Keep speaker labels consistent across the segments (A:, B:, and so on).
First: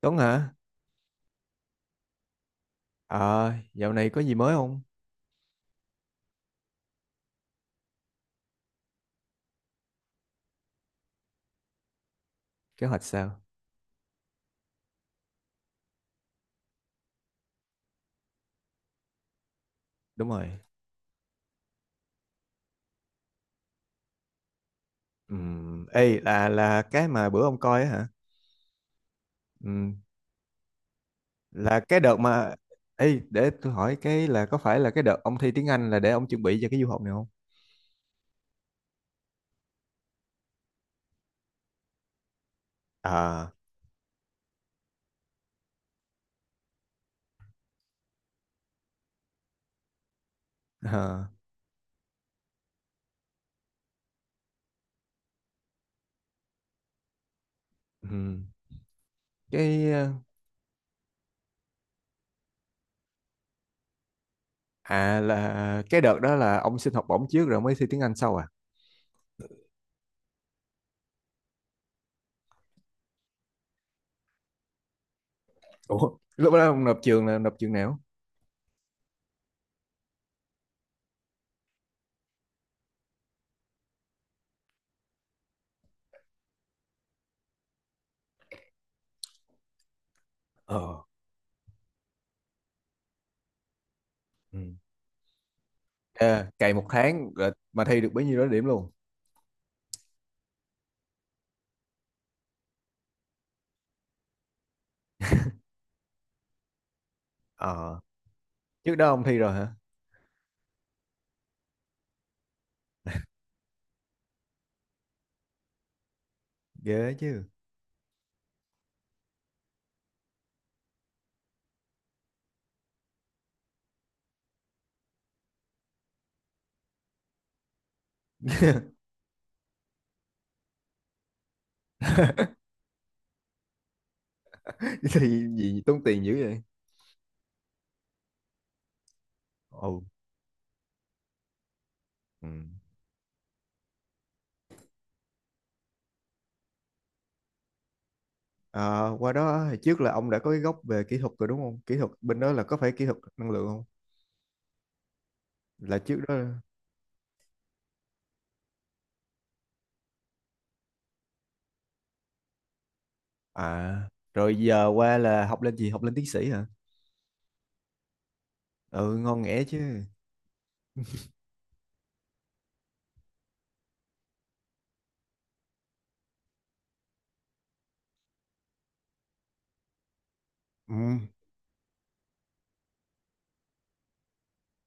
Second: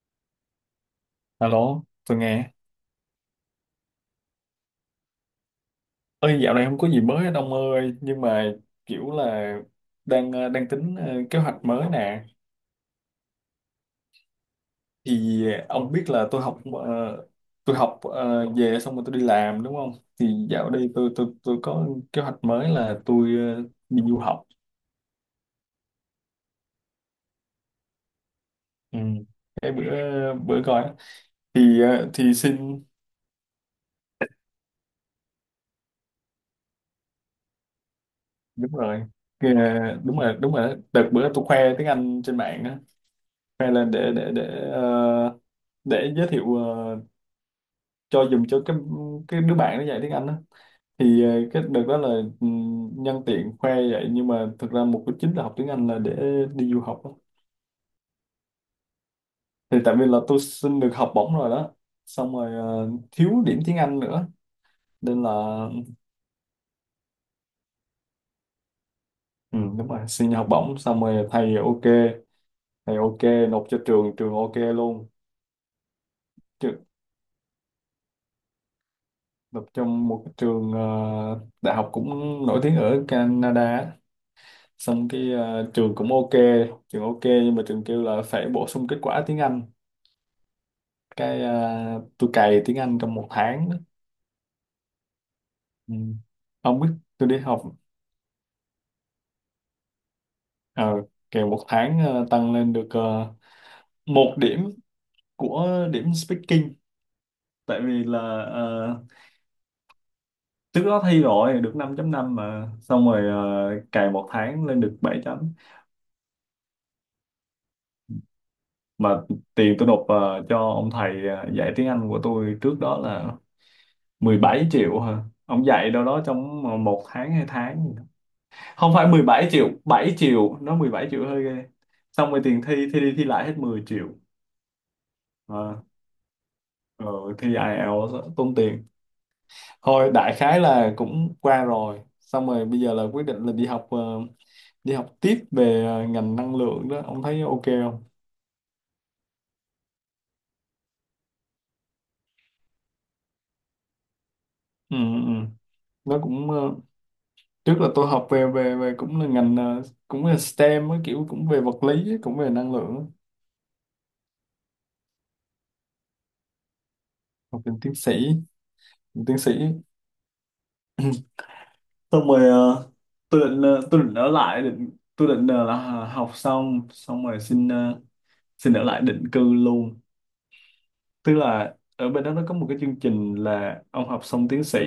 A: Tuấn hả?
B: Alo, tôi nghe.
A: Ờ, dạo này có gì mới không?
B: Ơi, dạo này không có gì mới hết ông ơi, nhưng mà kiểu là đang đang tính kế hoạch mới nè.
A: Kế hoạch sao?
B: Thì ông biết là về xong rồi tôi đi làm đúng không?
A: Đúng
B: Thì
A: rồi.
B: dạo đây tôi có kế hoạch mới là tôi ờ, đi du học.
A: Ê, là cái mà bữa ông coi á hả?
B: Ừ. Cái
A: Ừm,
B: bữa bữa coi á.
A: là
B: thì
A: cái
B: ờ,
A: đợt
B: thì
A: mà.
B: xin.
A: Ê, để tôi hỏi cái là có phải là cái đợt ông thi tiếng Anh là để ông chuẩn bị cho cái du học này không?
B: Đúng rồi. Ờ, đúng rồi đó. Đợt bữa tôi khoe tiếng Anh trên mạng á,
A: À,
B: khoe lên để giới thiệu cho dùng cho cái đứa bạn nó dạy tiếng Anh đó.
A: à,
B: Cái đợt đó là, nhân tiện khoe vậy nhưng mà thực ra mục đích chính là học tiếng Anh là để đi du học đó.
A: ừm,
B: Thì
A: cái...
B: tại vì
A: ờ,
B: là tôi xin được học bổng rồi đó, xong rồi thiếu điểm tiếng Anh nữa
A: À,
B: nên là,
A: là cái đợt đó là ông xin học bổng trước rồi mới thi tiếng Anh sau à?
B: ừ, đúng rồi, xin học bổng xong rồi thầy ok, thầy ok. Nộp cho trường, trường ok luôn.
A: Ủa, lúc đó ông
B: Trường,
A: nộp trường là nộp trường nào?
B: nộp trong một cái trường đại học cũng nổi tiếng ở Canada á. Xong cái trường cũng ok, trường ok. Nhưng mà trường kêu là phải bổ sung kết quả tiếng Anh.
A: Ờ.
B: cái ờ, tôi cày tiếng Anh trong một tháng đó.
A: Ừ.
B: Ừ.
A: À, cày
B: Không
A: một
B: biết, tôi
A: tháng
B: đi
A: rồi
B: học
A: mà thi được bấy nhiêu đó điểm luôn.
B: ờ kèo một tháng, tăng lên được một điểm, của điểm speaking. Tại
A: Ờ,
B: vì là
A: Trước
B: ờ,
A: đó ông thi rồi hả?
B: trước đó thi rồi được 5 năm mà, xong rồi cày một tháng lên được 7.0.
A: Ghê chứ.
B: Mà tiền tôi nộp cho ông thầy dạy tiếng Anh của tôi trước đó là 17 triệu hả? Ông dạy đâu đó trong một tháng, hai tháng gì đó. Không phải 17 triệu, 7 triệu, nó 17 triệu hơi ghê. Xong rồi tiền thi thi đi thi lại hết 10 triệu.
A: Thì gì
B: À,
A: tốn tiền dữ vậy?
B: rồi thi IELTS á, tốn tiền.
A: Ồ.
B: Thôi đại khái là cũng qua rồi. Xong
A: Ừ.
B: rồi bây giờ là quyết định là đi học tiếp về ngành năng lượng đó, ông thấy ok không?
A: Ờ, Qua đó hồi trước là ông đã có cái gốc về kỹ thuật rồi đúng không? Kỹ thuật bên đó là có phải kỹ thuật năng lượng không?
B: Ừ ừ. Ừ.
A: Là
B: Nó
A: trước đó.
B: cũng trước là tôi học về về về cũng là ngành, cũng là STEM á, kiểu cũng về vật lý á, cũng về năng lượng á.
A: À, rồi giờ qua là học lên gì, học lên tiến sĩ hả?
B: Học lên
A: Ừ,
B: tiến
A: ngon
B: sĩ
A: nghẻ chứ.
B: xong rồi tôi định ở lại, định tôi định ờ, là học xong, xong rồi xin ở lại định cư luôn.
A: Ừ. Ừ.
B: Tức là ở bên đó nó có một cái chương trình là ông học xong tiến sĩ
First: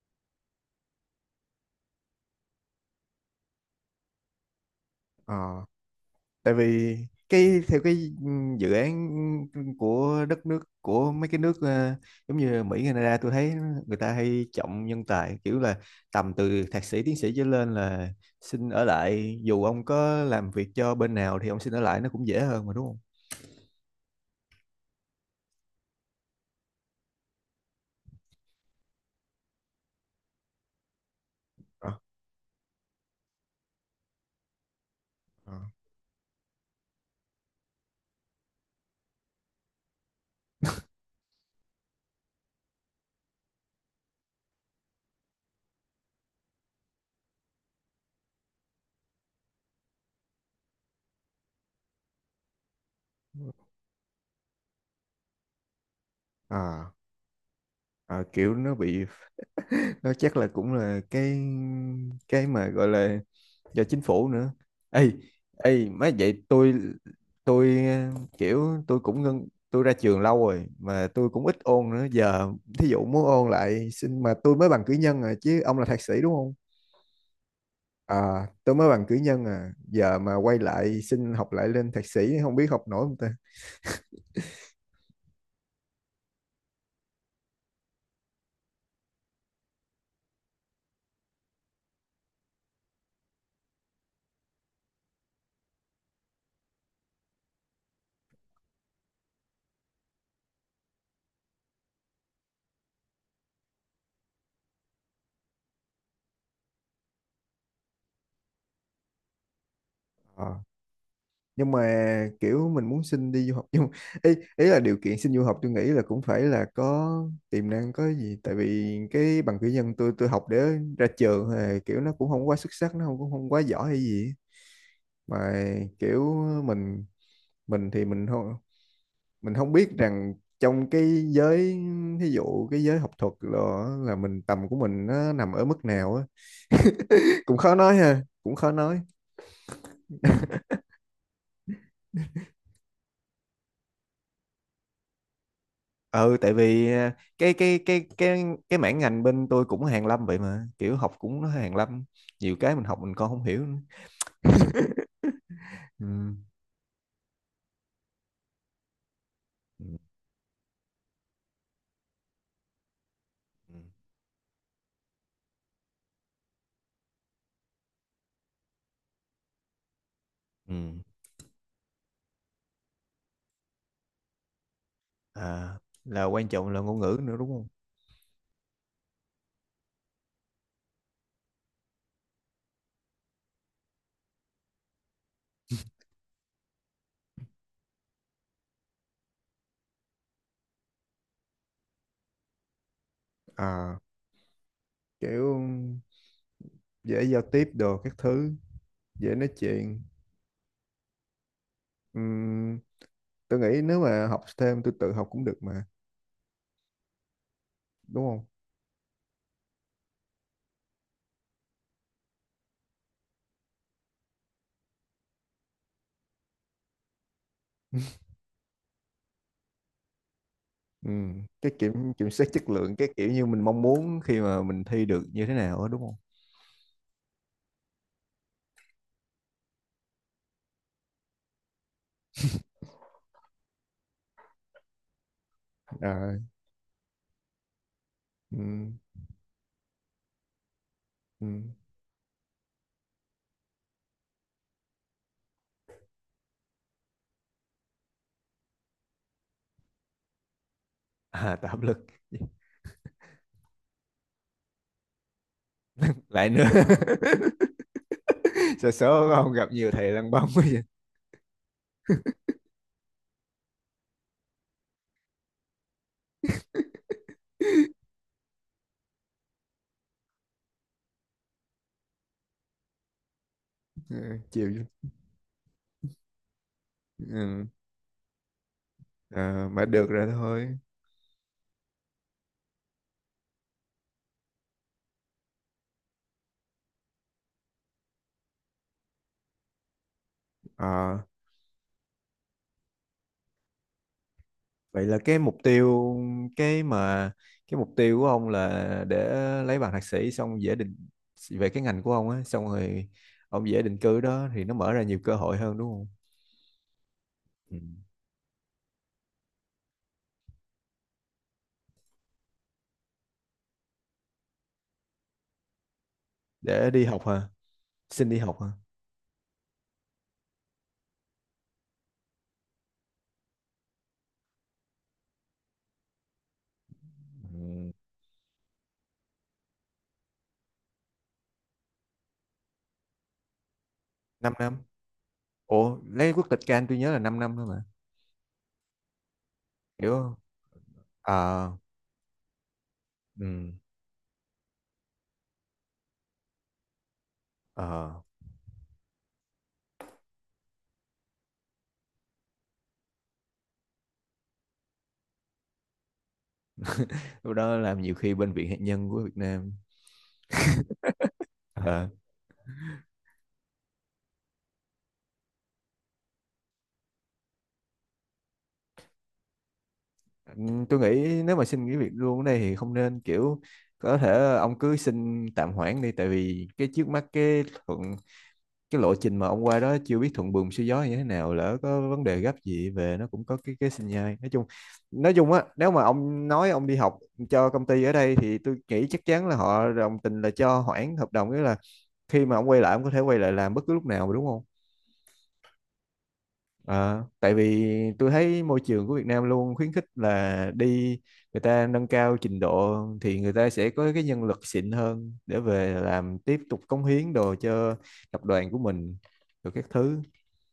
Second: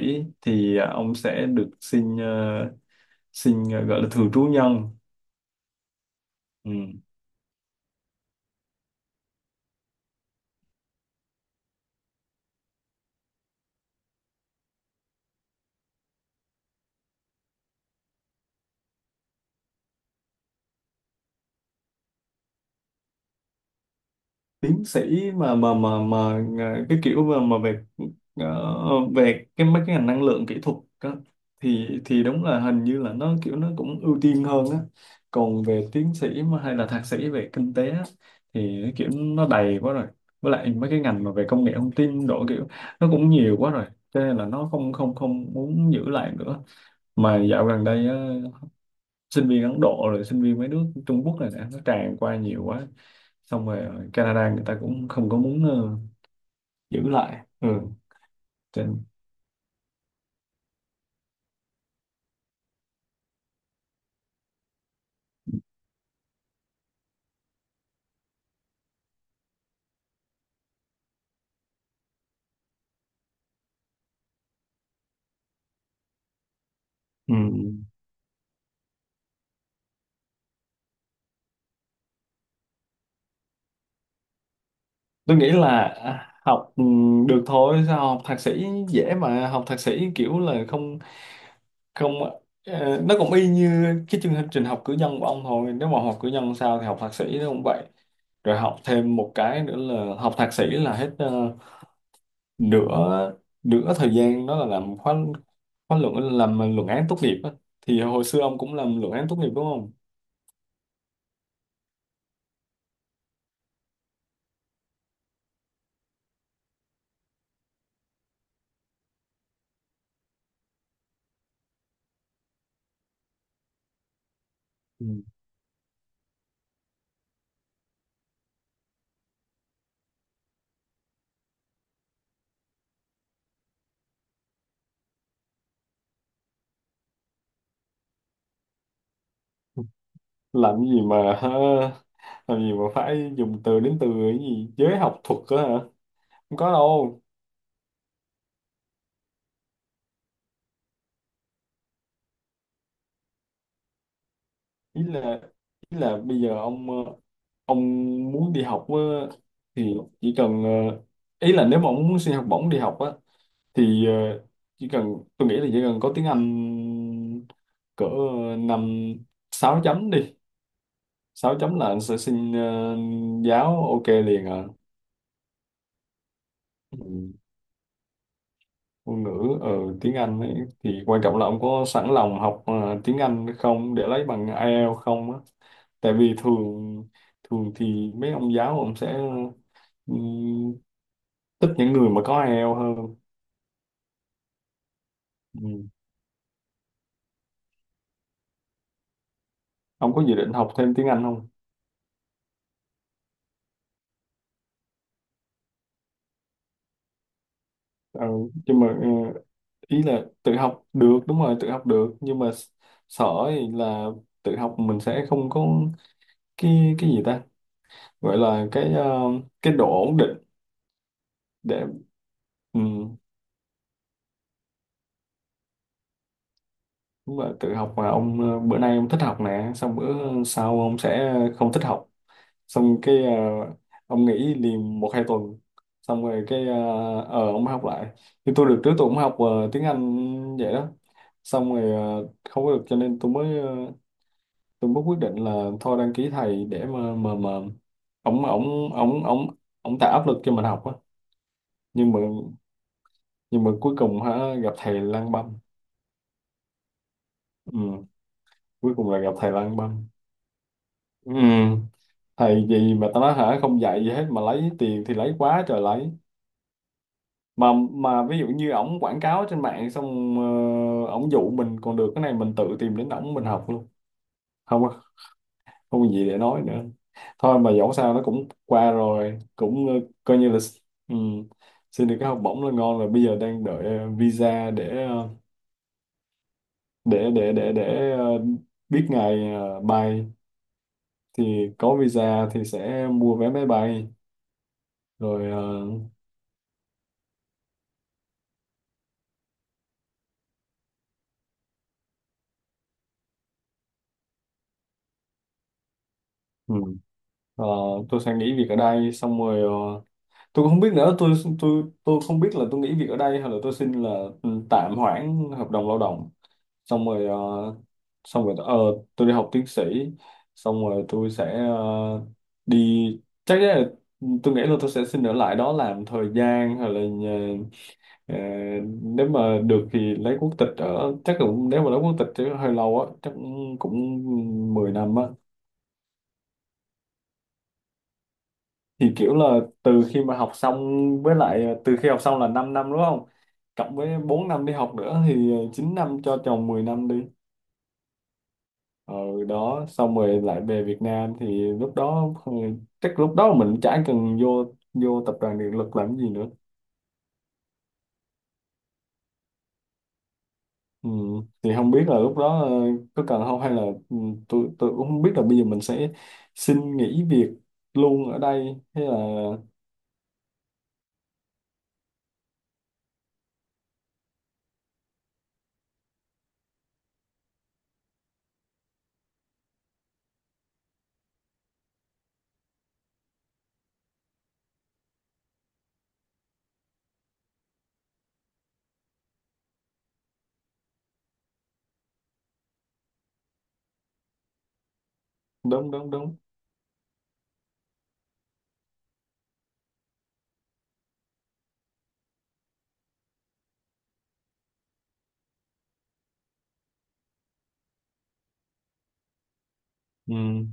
B: thì ông sẽ được gọi là thường trú nhân.
A: Ờ. Tại
B: Ừ.
A: vì theo cái dự án của đất nước, của mấy cái nước giống như Mỹ, Canada, tôi thấy người ta hay trọng nhân tài, kiểu là tầm từ thạc sĩ tiến sĩ trở lên là xin ở lại, dù ông có làm việc cho bên nào thì ông xin ở lại nó cũng dễ hơn mà, đúng không?
B: Tiến sĩ cái kiểu mà ờ, về cái mấy cái ngành năng lượng kỹ thuật á, thì
A: Ờ,
B: thì đúng là hình như là nó kiểu nó cũng ưu tiên hơn á.
A: ờ,
B: Còn về tiến sĩ mà hay là thạc sĩ về kinh tế á, thì cái kiểu nó đầy quá rồi, với lại mấy cái ngành mà về công nghệ thông tin độ kiểu nó cũng nhiều quá rồi cho nên là nó không không không muốn giữ lại nữa. Mà dạo gần đây á, sinh viên Ấn Độ rồi sinh viên mấy nước Trung Quốc này nè nó tràn qua nhiều quá. Xong rồi ở Canada người ta cũng không có muốn
A: ờ,
B: giữ lại. Ừ.
A: ờ, kiểu nó bị
B: Trên,
A: đó, chắc là cũng là cái mà gọi là do chính phủ nữa. Ê ê má, vậy tôi kiểu tôi cũng ngân, tôi ra trường lâu rồi mà tôi cũng ít ôn nữa, giờ thí dụ muốn ôn lại xin mà tôi mới bằng cử nhân à, chứ ông là thạc sĩ đúng không?
B: ừ.
A: À, tôi mới bằng cử nhân à, giờ mà quay lại xin học lại lên thạc sĩ không biết học nổi không ta.
B: Tôi nghĩ là học được thôi, sao học thạc sĩ dễ mà, học thạc sĩ kiểu là không không ờ, nó cũng y như cái chương trình học cử nhân của ông thôi. Nếu mà học cử nhân sao thì học thạc sĩ nó cũng vậy. Rồi học thêm một cái nữa là học thạc sĩ là hết nửa nửa thời gian đó là làm khóa khóa luận, làm luận án tốt nghiệp á. Thì hồi xưa ông cũng làm luận án tốt nghiệp đúng không?
A: À. Nhưng mà kiểu mình muốn xin đi du học, nhưng ý ý là điều kiện xin du học tôi nghĩ là cũng phải là có tiềm năng có gì, tại vì cái bằng cử nhân tôi học để ra trường thì kiểu nó cũng không quá xuất sắc, nó không, cũng không quá giỏi hay gì á.
B: Ừ.
A: Mà kiểu mình mình thì mình không biết rằng trong cái giới, ví dụ cái giới học thuật, là mình, tầm của mình nó nằm ở mức nào á. Cũng khó nói ha, cũng khó nói.
B: Làm gì mà hả? Làm gì mà phải dùng từ đến từ cái gì giới học thuật đó hả?
A: Ừ, tại
B: Không có
A: vì
B: đâu.
A: cái mảng ngành bên tôi cũng hàng lâm vậy, mà kiểu học cũng nó hàng lâm, nhiều cái mình học mình còn không hiểu nữa.
B: Ý là ý là
A: Ừ.
B: bây giờ ông muốn đi học á,
A: Ừ.
B: thì chỉ cần ờ, ý là nếu mà ông muốn xin học bổng đi học á
A: Ừ.
B: thì chỉ cần, tôi nghĩ là chỉ cần có tiếng Anh cỡ năm 6 chấm đi,
A: Ừ.
B: 6 chấm là anh sẽ giáo ok liền à.
A: À, là quan trọng là
B: Ừ.
A: ngôn ngữ nữa đúng không?
B: Ngôn ngữ ở tiếng Anh ấy, thì quan trọng là ông có sẵn lòng học tiếng Anh không, để lấy bằng IELTS không á. Tại vì thường thường thì mấy ông giáo ông sẽ ừm, thích những người mà có IELTS hơn.
A: À, kiểu
B: Ừm.
A: dễ giao tiếp đồ các thứ, dễ nói chuyện.
B: Ông có dự định học thêm tiếng Anh không?
A: Ừm, tôi nghĩ nếu mà học thêm tôi tự học cũng được mà, đúng
B: Ờ,
A: không?
B: nhưng mà ý là tự học được, đúng rồi, tự học được nhưng mà sợ thì là, tự học mình sẽ không có cái gì ta gọi là cái độ ổn định
A: Ừ. Cái
B: để,
A: kiểm kiểm soát chất
B: ừ,
A: lượng, cái kiểu như mình mong muốn khi mà mình thi được như thế nào đó, đúng không?
B: Đúng là tự học mà ông bữa nay ông thích học nè, xong bữa sau ông sẽ không thích học, xong ông nghỉ liền một hai tuần, xong
A: À,
B: rồi ông mới học lại. Thì tôi được, trước
A: ừm,
B: tôi cũng học tiếng Anh vậy đó,
A: ừm.
B: xong rồi không có được, cho nên tôi mới quyết định là thôi đăng ký thầy để mà ông ông ông ông ông tạo áp lực cho mình học á.
A: À, tạo áp lực
B: Nhưng mà nhưng mà cuối cùng hả, gặp thầy lang băm.
A: lại nữa.
B: Ừ,
A: Sợ
B: cuối cùng là gặp
A: số
B: thầy
A: không, gặp
B: lang
A: nhiều
B: băm.
A: thầy lăn bông quá vậy.
B: Ừ. Thầy gì mà tao nói hả, không dạy gì hết mà lấy tiền thì lấy quá trời lấy, mà mà ví dụ như ổng quảng cáo trên mạng xong, ổng dụ mình còn được, cái này mình tự tìm đến ổng mình học luôn.
A: Ừ, chịu
B: không
A: chứ.
B: có- Không có gì để nói nữa. Thôi
A: Ừ.
B: mà dẫu sao nó cũng qua rồi,
A: À, mà
B: cũng
A: được rồi
B: coi như là,
A: thôi.
B: ừ, xin được cái học bổng là ngon rồi, bây giờ đang đợi visa để để để để để ờ, biết ngày bay.
A: À,
B: Thì có visa thì sẽ mua vé máy bay
A: vậy là
B: rồi. Ờ,
A: cái mà cái mục tiêu của ông là để lấy bằng thạc sĩ xong dễ định, về cái ngành của ông á, xong rồi ông dễ định cư đó, thì nó mở ra nhiều cơ hội hơn, đúng không?
B: ừ. Ờ,
A: Ừ.
B: tôi sẽ nghỉ việc ở đây, xong rồi tôi cũng không biết nữa, tôi không biết là tôi nghỉ việc ở đây hay là tôi xin là, ừ, tạm hoãn hợp đồng lao động,
A: Để đi
B: xong rồi
A: học
B: ờ,
A: hả? Xin đi
B: xong rồi
A: học hả?
B: tôi đi học tiến sĩ, xong rồi tôi sẽ đi chắc chắn là, ừ, tôi nghĩ là tôi sẽ xin ở lại đó làm thời gian, hay là
A: Ừ.
B: ờ, nếu mà được thì lấy quốc tịch, ở chắc cũng, nếu mà lấy quốc tịch chứ hơi lâu á, chắc
A: 5
B: cũng
A: năm.
B: 10 năm á.
A: Ủa, lấy quốc tịch Can tôi nhớ là 5 năm thôi mà.
B: Thì kiểu là từ
A: Hiểu
B: khi
A: không?
B: mà học xong,
A: À.
B: với lại từ khi học xong là 5 năm đúng không,
A: Ừ.
B: cộng với 4 năm đi học nữa thì 9 năm cho chồng 10 năm đi,
A: Ờ.
B: ờ đó, xong rồi lại về Việt Nam thì lúc đó, ừ, chắc lúc đó mình chả cần vô vô tập đoàn điện lực làm gì nữa.
A: Lúc đó làm nhiều khi bên Viện Hạt nhân của Việt Nam.
B: Ừ. Thì không biết
A: Ờ.
B: là lúc đó có cần không hay là, ừ, tôi cũng không biết là bây giờ mình sẽ xin nghỉ việc luôn ở đây hay là,
A: Ừ, tôi nghĩ nếu mà xin nghỉ việc luôn ở đây thì không nên, kiểu có thể ông cứ xin tạm hoãn đi, tại vì cái trước mắt, cái cái lộ trình mà ông qua đó chưa biết thuận buồm xuôi gió như thế nào, lỡ có vấn đề gấp gì về nó cũng có cái sinh nhai, nói chung, nói chung á, nếu mà ông nói ông đi học cho công ty ở đây thì tôi nghĩ chắc chắn là họ đồng tình là cho hoãn hợp đồng, nghĩa là khi mà ông quay lại ông có thể quay lại làm bất cứ lúc nào mà, đúng không?
B: đúng đúng đúng.
A: Ờ, Tại vì tôi thấy môi trường của Việt Nam luôn khuyến khích là đi, người ta nâng cao trình độ thì người ta sẽ có cái nhân lực xịn hơn để về làm tiếp tục cống hiến đồ cho tập đoàn của mình, rồi các thứ.
B: Ừ.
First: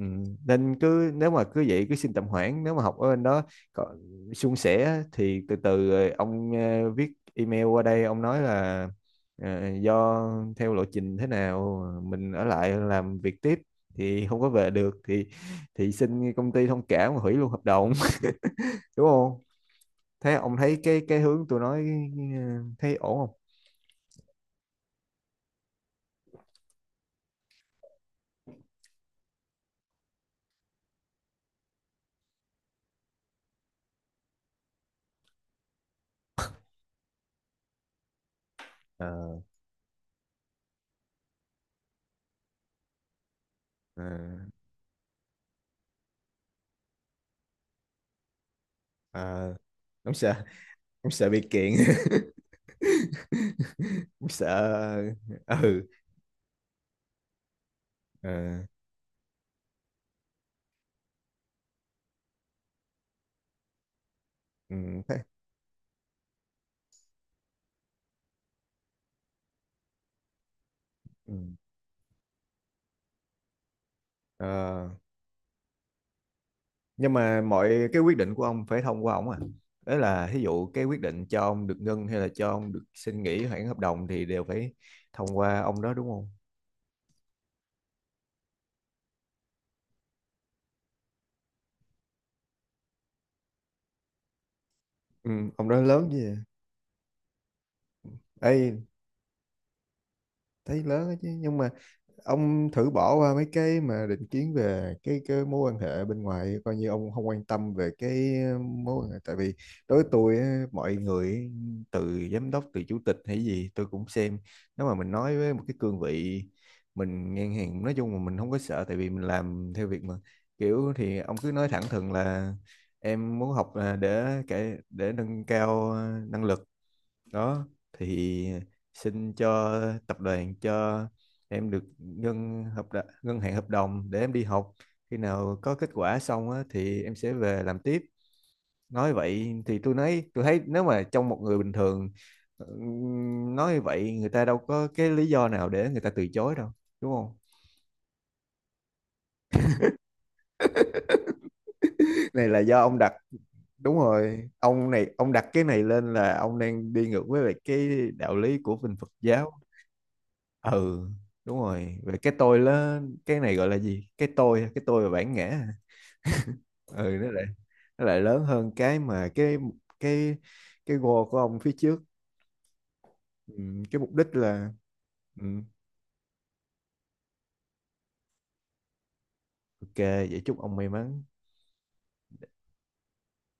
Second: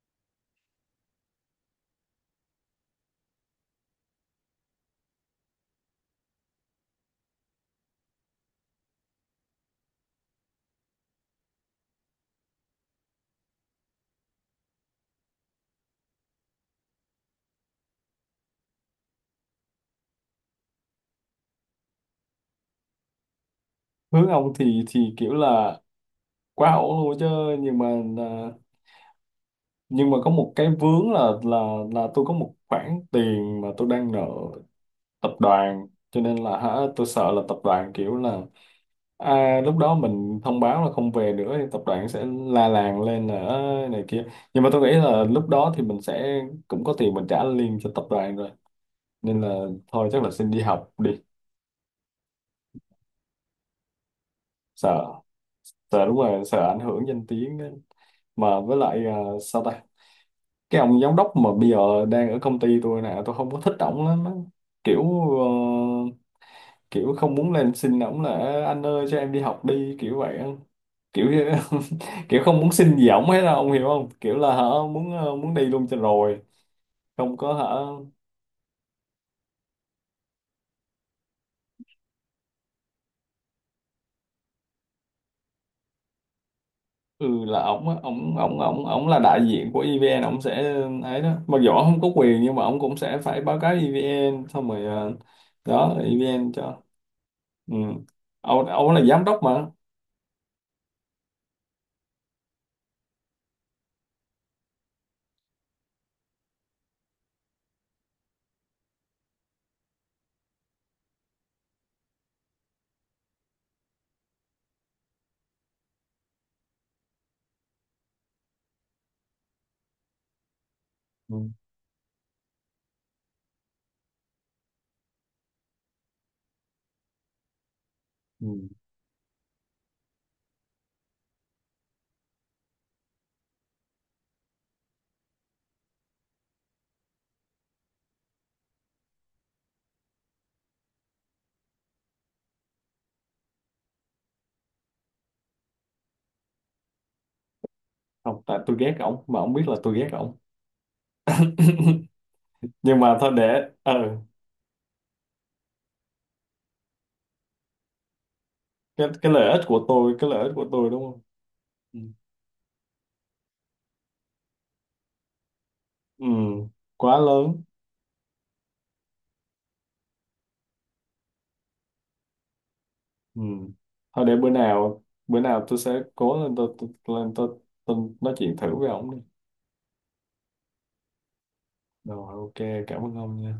A: Ừ, nên cứ nếu mà cứ vậy cứ xin tạm hoãn, nếu mà học ở bên đó có suôn sẻ thì từ từ rồi ông viết email qua đây ông nói là do theo lộ trình thế nào mình ở lại làm việc tiếp thì không có về được, thì xin công ty thông cảm và hủy luôn hợp đồng. Đúng không? Thế ông thấy cái hướng tôi nói thấy ổn không?
B: Hướng ông thì kiểu là quá ổn luôn chứ, nhưng mà à, có một cái vướng là tôi có một khoản tiền mà tôi đang nợ tập đoàn, cho nên là hả tôi sợ là tập đoàn kiểu là,
A: Ờ,
B: lúc đó mình thông báo là không về nữa thì tập đoàn sẽ la làng lên là "Ơ,
A: ờ,
B: này kia." Nhưng mà tôi nghĩ là lúc đó thì mình sẽ cũng có tiền mình trả liền cho tập đoàn rồi, nên là
A: ờ.
B: thôi
A: ông
B: chắc là
A: sợ
B: xin đi học đi.
A: ông sợ bị kiện. Ông sợ.
B: Sợ.
A: Ừ.
B: Sợ đúng rồi, sợ ảnh hưởng danh tiếng ấy.
A: Ờ,
B: Mà với lại sao ta, cái ông giám đốc mà bây giờ đang ở công ty tôi nè, tôi không có thích ổng lắm á.
A: ừ,
B: kiểu
A: thế,
B: ờ, kiểu không muốn lên xin ổng là "Ê, anh ơi cho em đi học đi," kiểu vậy á. Kiểu
A: ừ.
B: kiểu không muốn xin gì ổng hết đâu, ông hiểu không, kiểu là hả,
A: Ờ,
B: muốn đi luôn cho rồi.
A: nhưng
B: Không
A: mà
B: có hả.
A: mọi cái quyết định của ông phải thông qua ông à, đấy là ví dụ cái quyết định cho ông được ngưng hay là cho ông được xin nghỉ hoãn hợp đồng thì đều phải thông qua ông đó, đúng không?
B: Ừ, là ổng á, ổng ổng ổng ổng là đại diện của EVN, ổng sẽ ấy đó, mặc dù ổng không có quyền nhưng mà ổng cũng sẽ phải báo cáo EVN xong rồi,
A: Ừ, ông đó
B: đó
A: lớn gì vậy?
B: EVN cho. Ừ. ông
A: Ê,
B: ông là giám đốc mà.
A: thấy lớn đó chứ, nhưng mà ông thử bỏ qua mấy cái mà định kiến về cái mối quan hệ bên ngoài, coi như ông không quan tâm về cái mối quan hệ, tại vì đối với tôi á, mọi người ấy, từ giám đốc, từ chủ tịch hay gì tôi cũng xem, nếu mà mình nói với một cái cương vị mình ngang hàng nói chung là mình không có sợ, tại vì mình làm theo việc mà, kiểu thì ông
B: Ừ.
A: cứ nói thẳng thừng là em muốn học là để cái để nâng cao năng lực đó, thì
B: Ừ.
A: xin cho tập đoàn, cho em được ngân hạn hợp đồng để em đi học, khi nào có kết quả xong á, thì em sẽ về làm tiếp, nói vậy thì tôi nói tôi thấy nếu mà trong một người bình thường nói như vậy người ta đâu có cái lý do nào để người ta từ chối đâu, đúng không?
B: Không, tại tôi ghét ổng mà ổng biết là tôi ghét ổng,
A: Này là do ông
B: nhưng
A: đặt.
B: mà thôi để
A: Đúng rồi, ông này ông đặt cái này lên là ông đang đi ngược với lại cái đạo lý của bên
B: cái
A: Phật
B: cái
A: giáo.
B: lợi ích của tôi, cái lợi ích của tôi,
A: Ừ,
B: đúng không.
A: đúng rồi,
B: Ừ,
A: về cái tôi lớn, cái này gọi là gì, cái tôi, cái tôi và bản ngã hả?
B: ừ,
A: Ừ,
B: quá
A: nó lại
B: lớn.
A: nó lại lớn hơn cái mà cái cái goal của ông phía trước.
B: Ừ.
A: Ừ, cái mục
B: Thôi
A: đích
B: để
A: là.
B: bữa
A: Ừ,
B: nào tôi sẽ cố lên tôi nói chuyện thử với ổng đi.
A: ok vậy chúc ông may mắn.
B: Rồi ok, cảm ơn ông nha.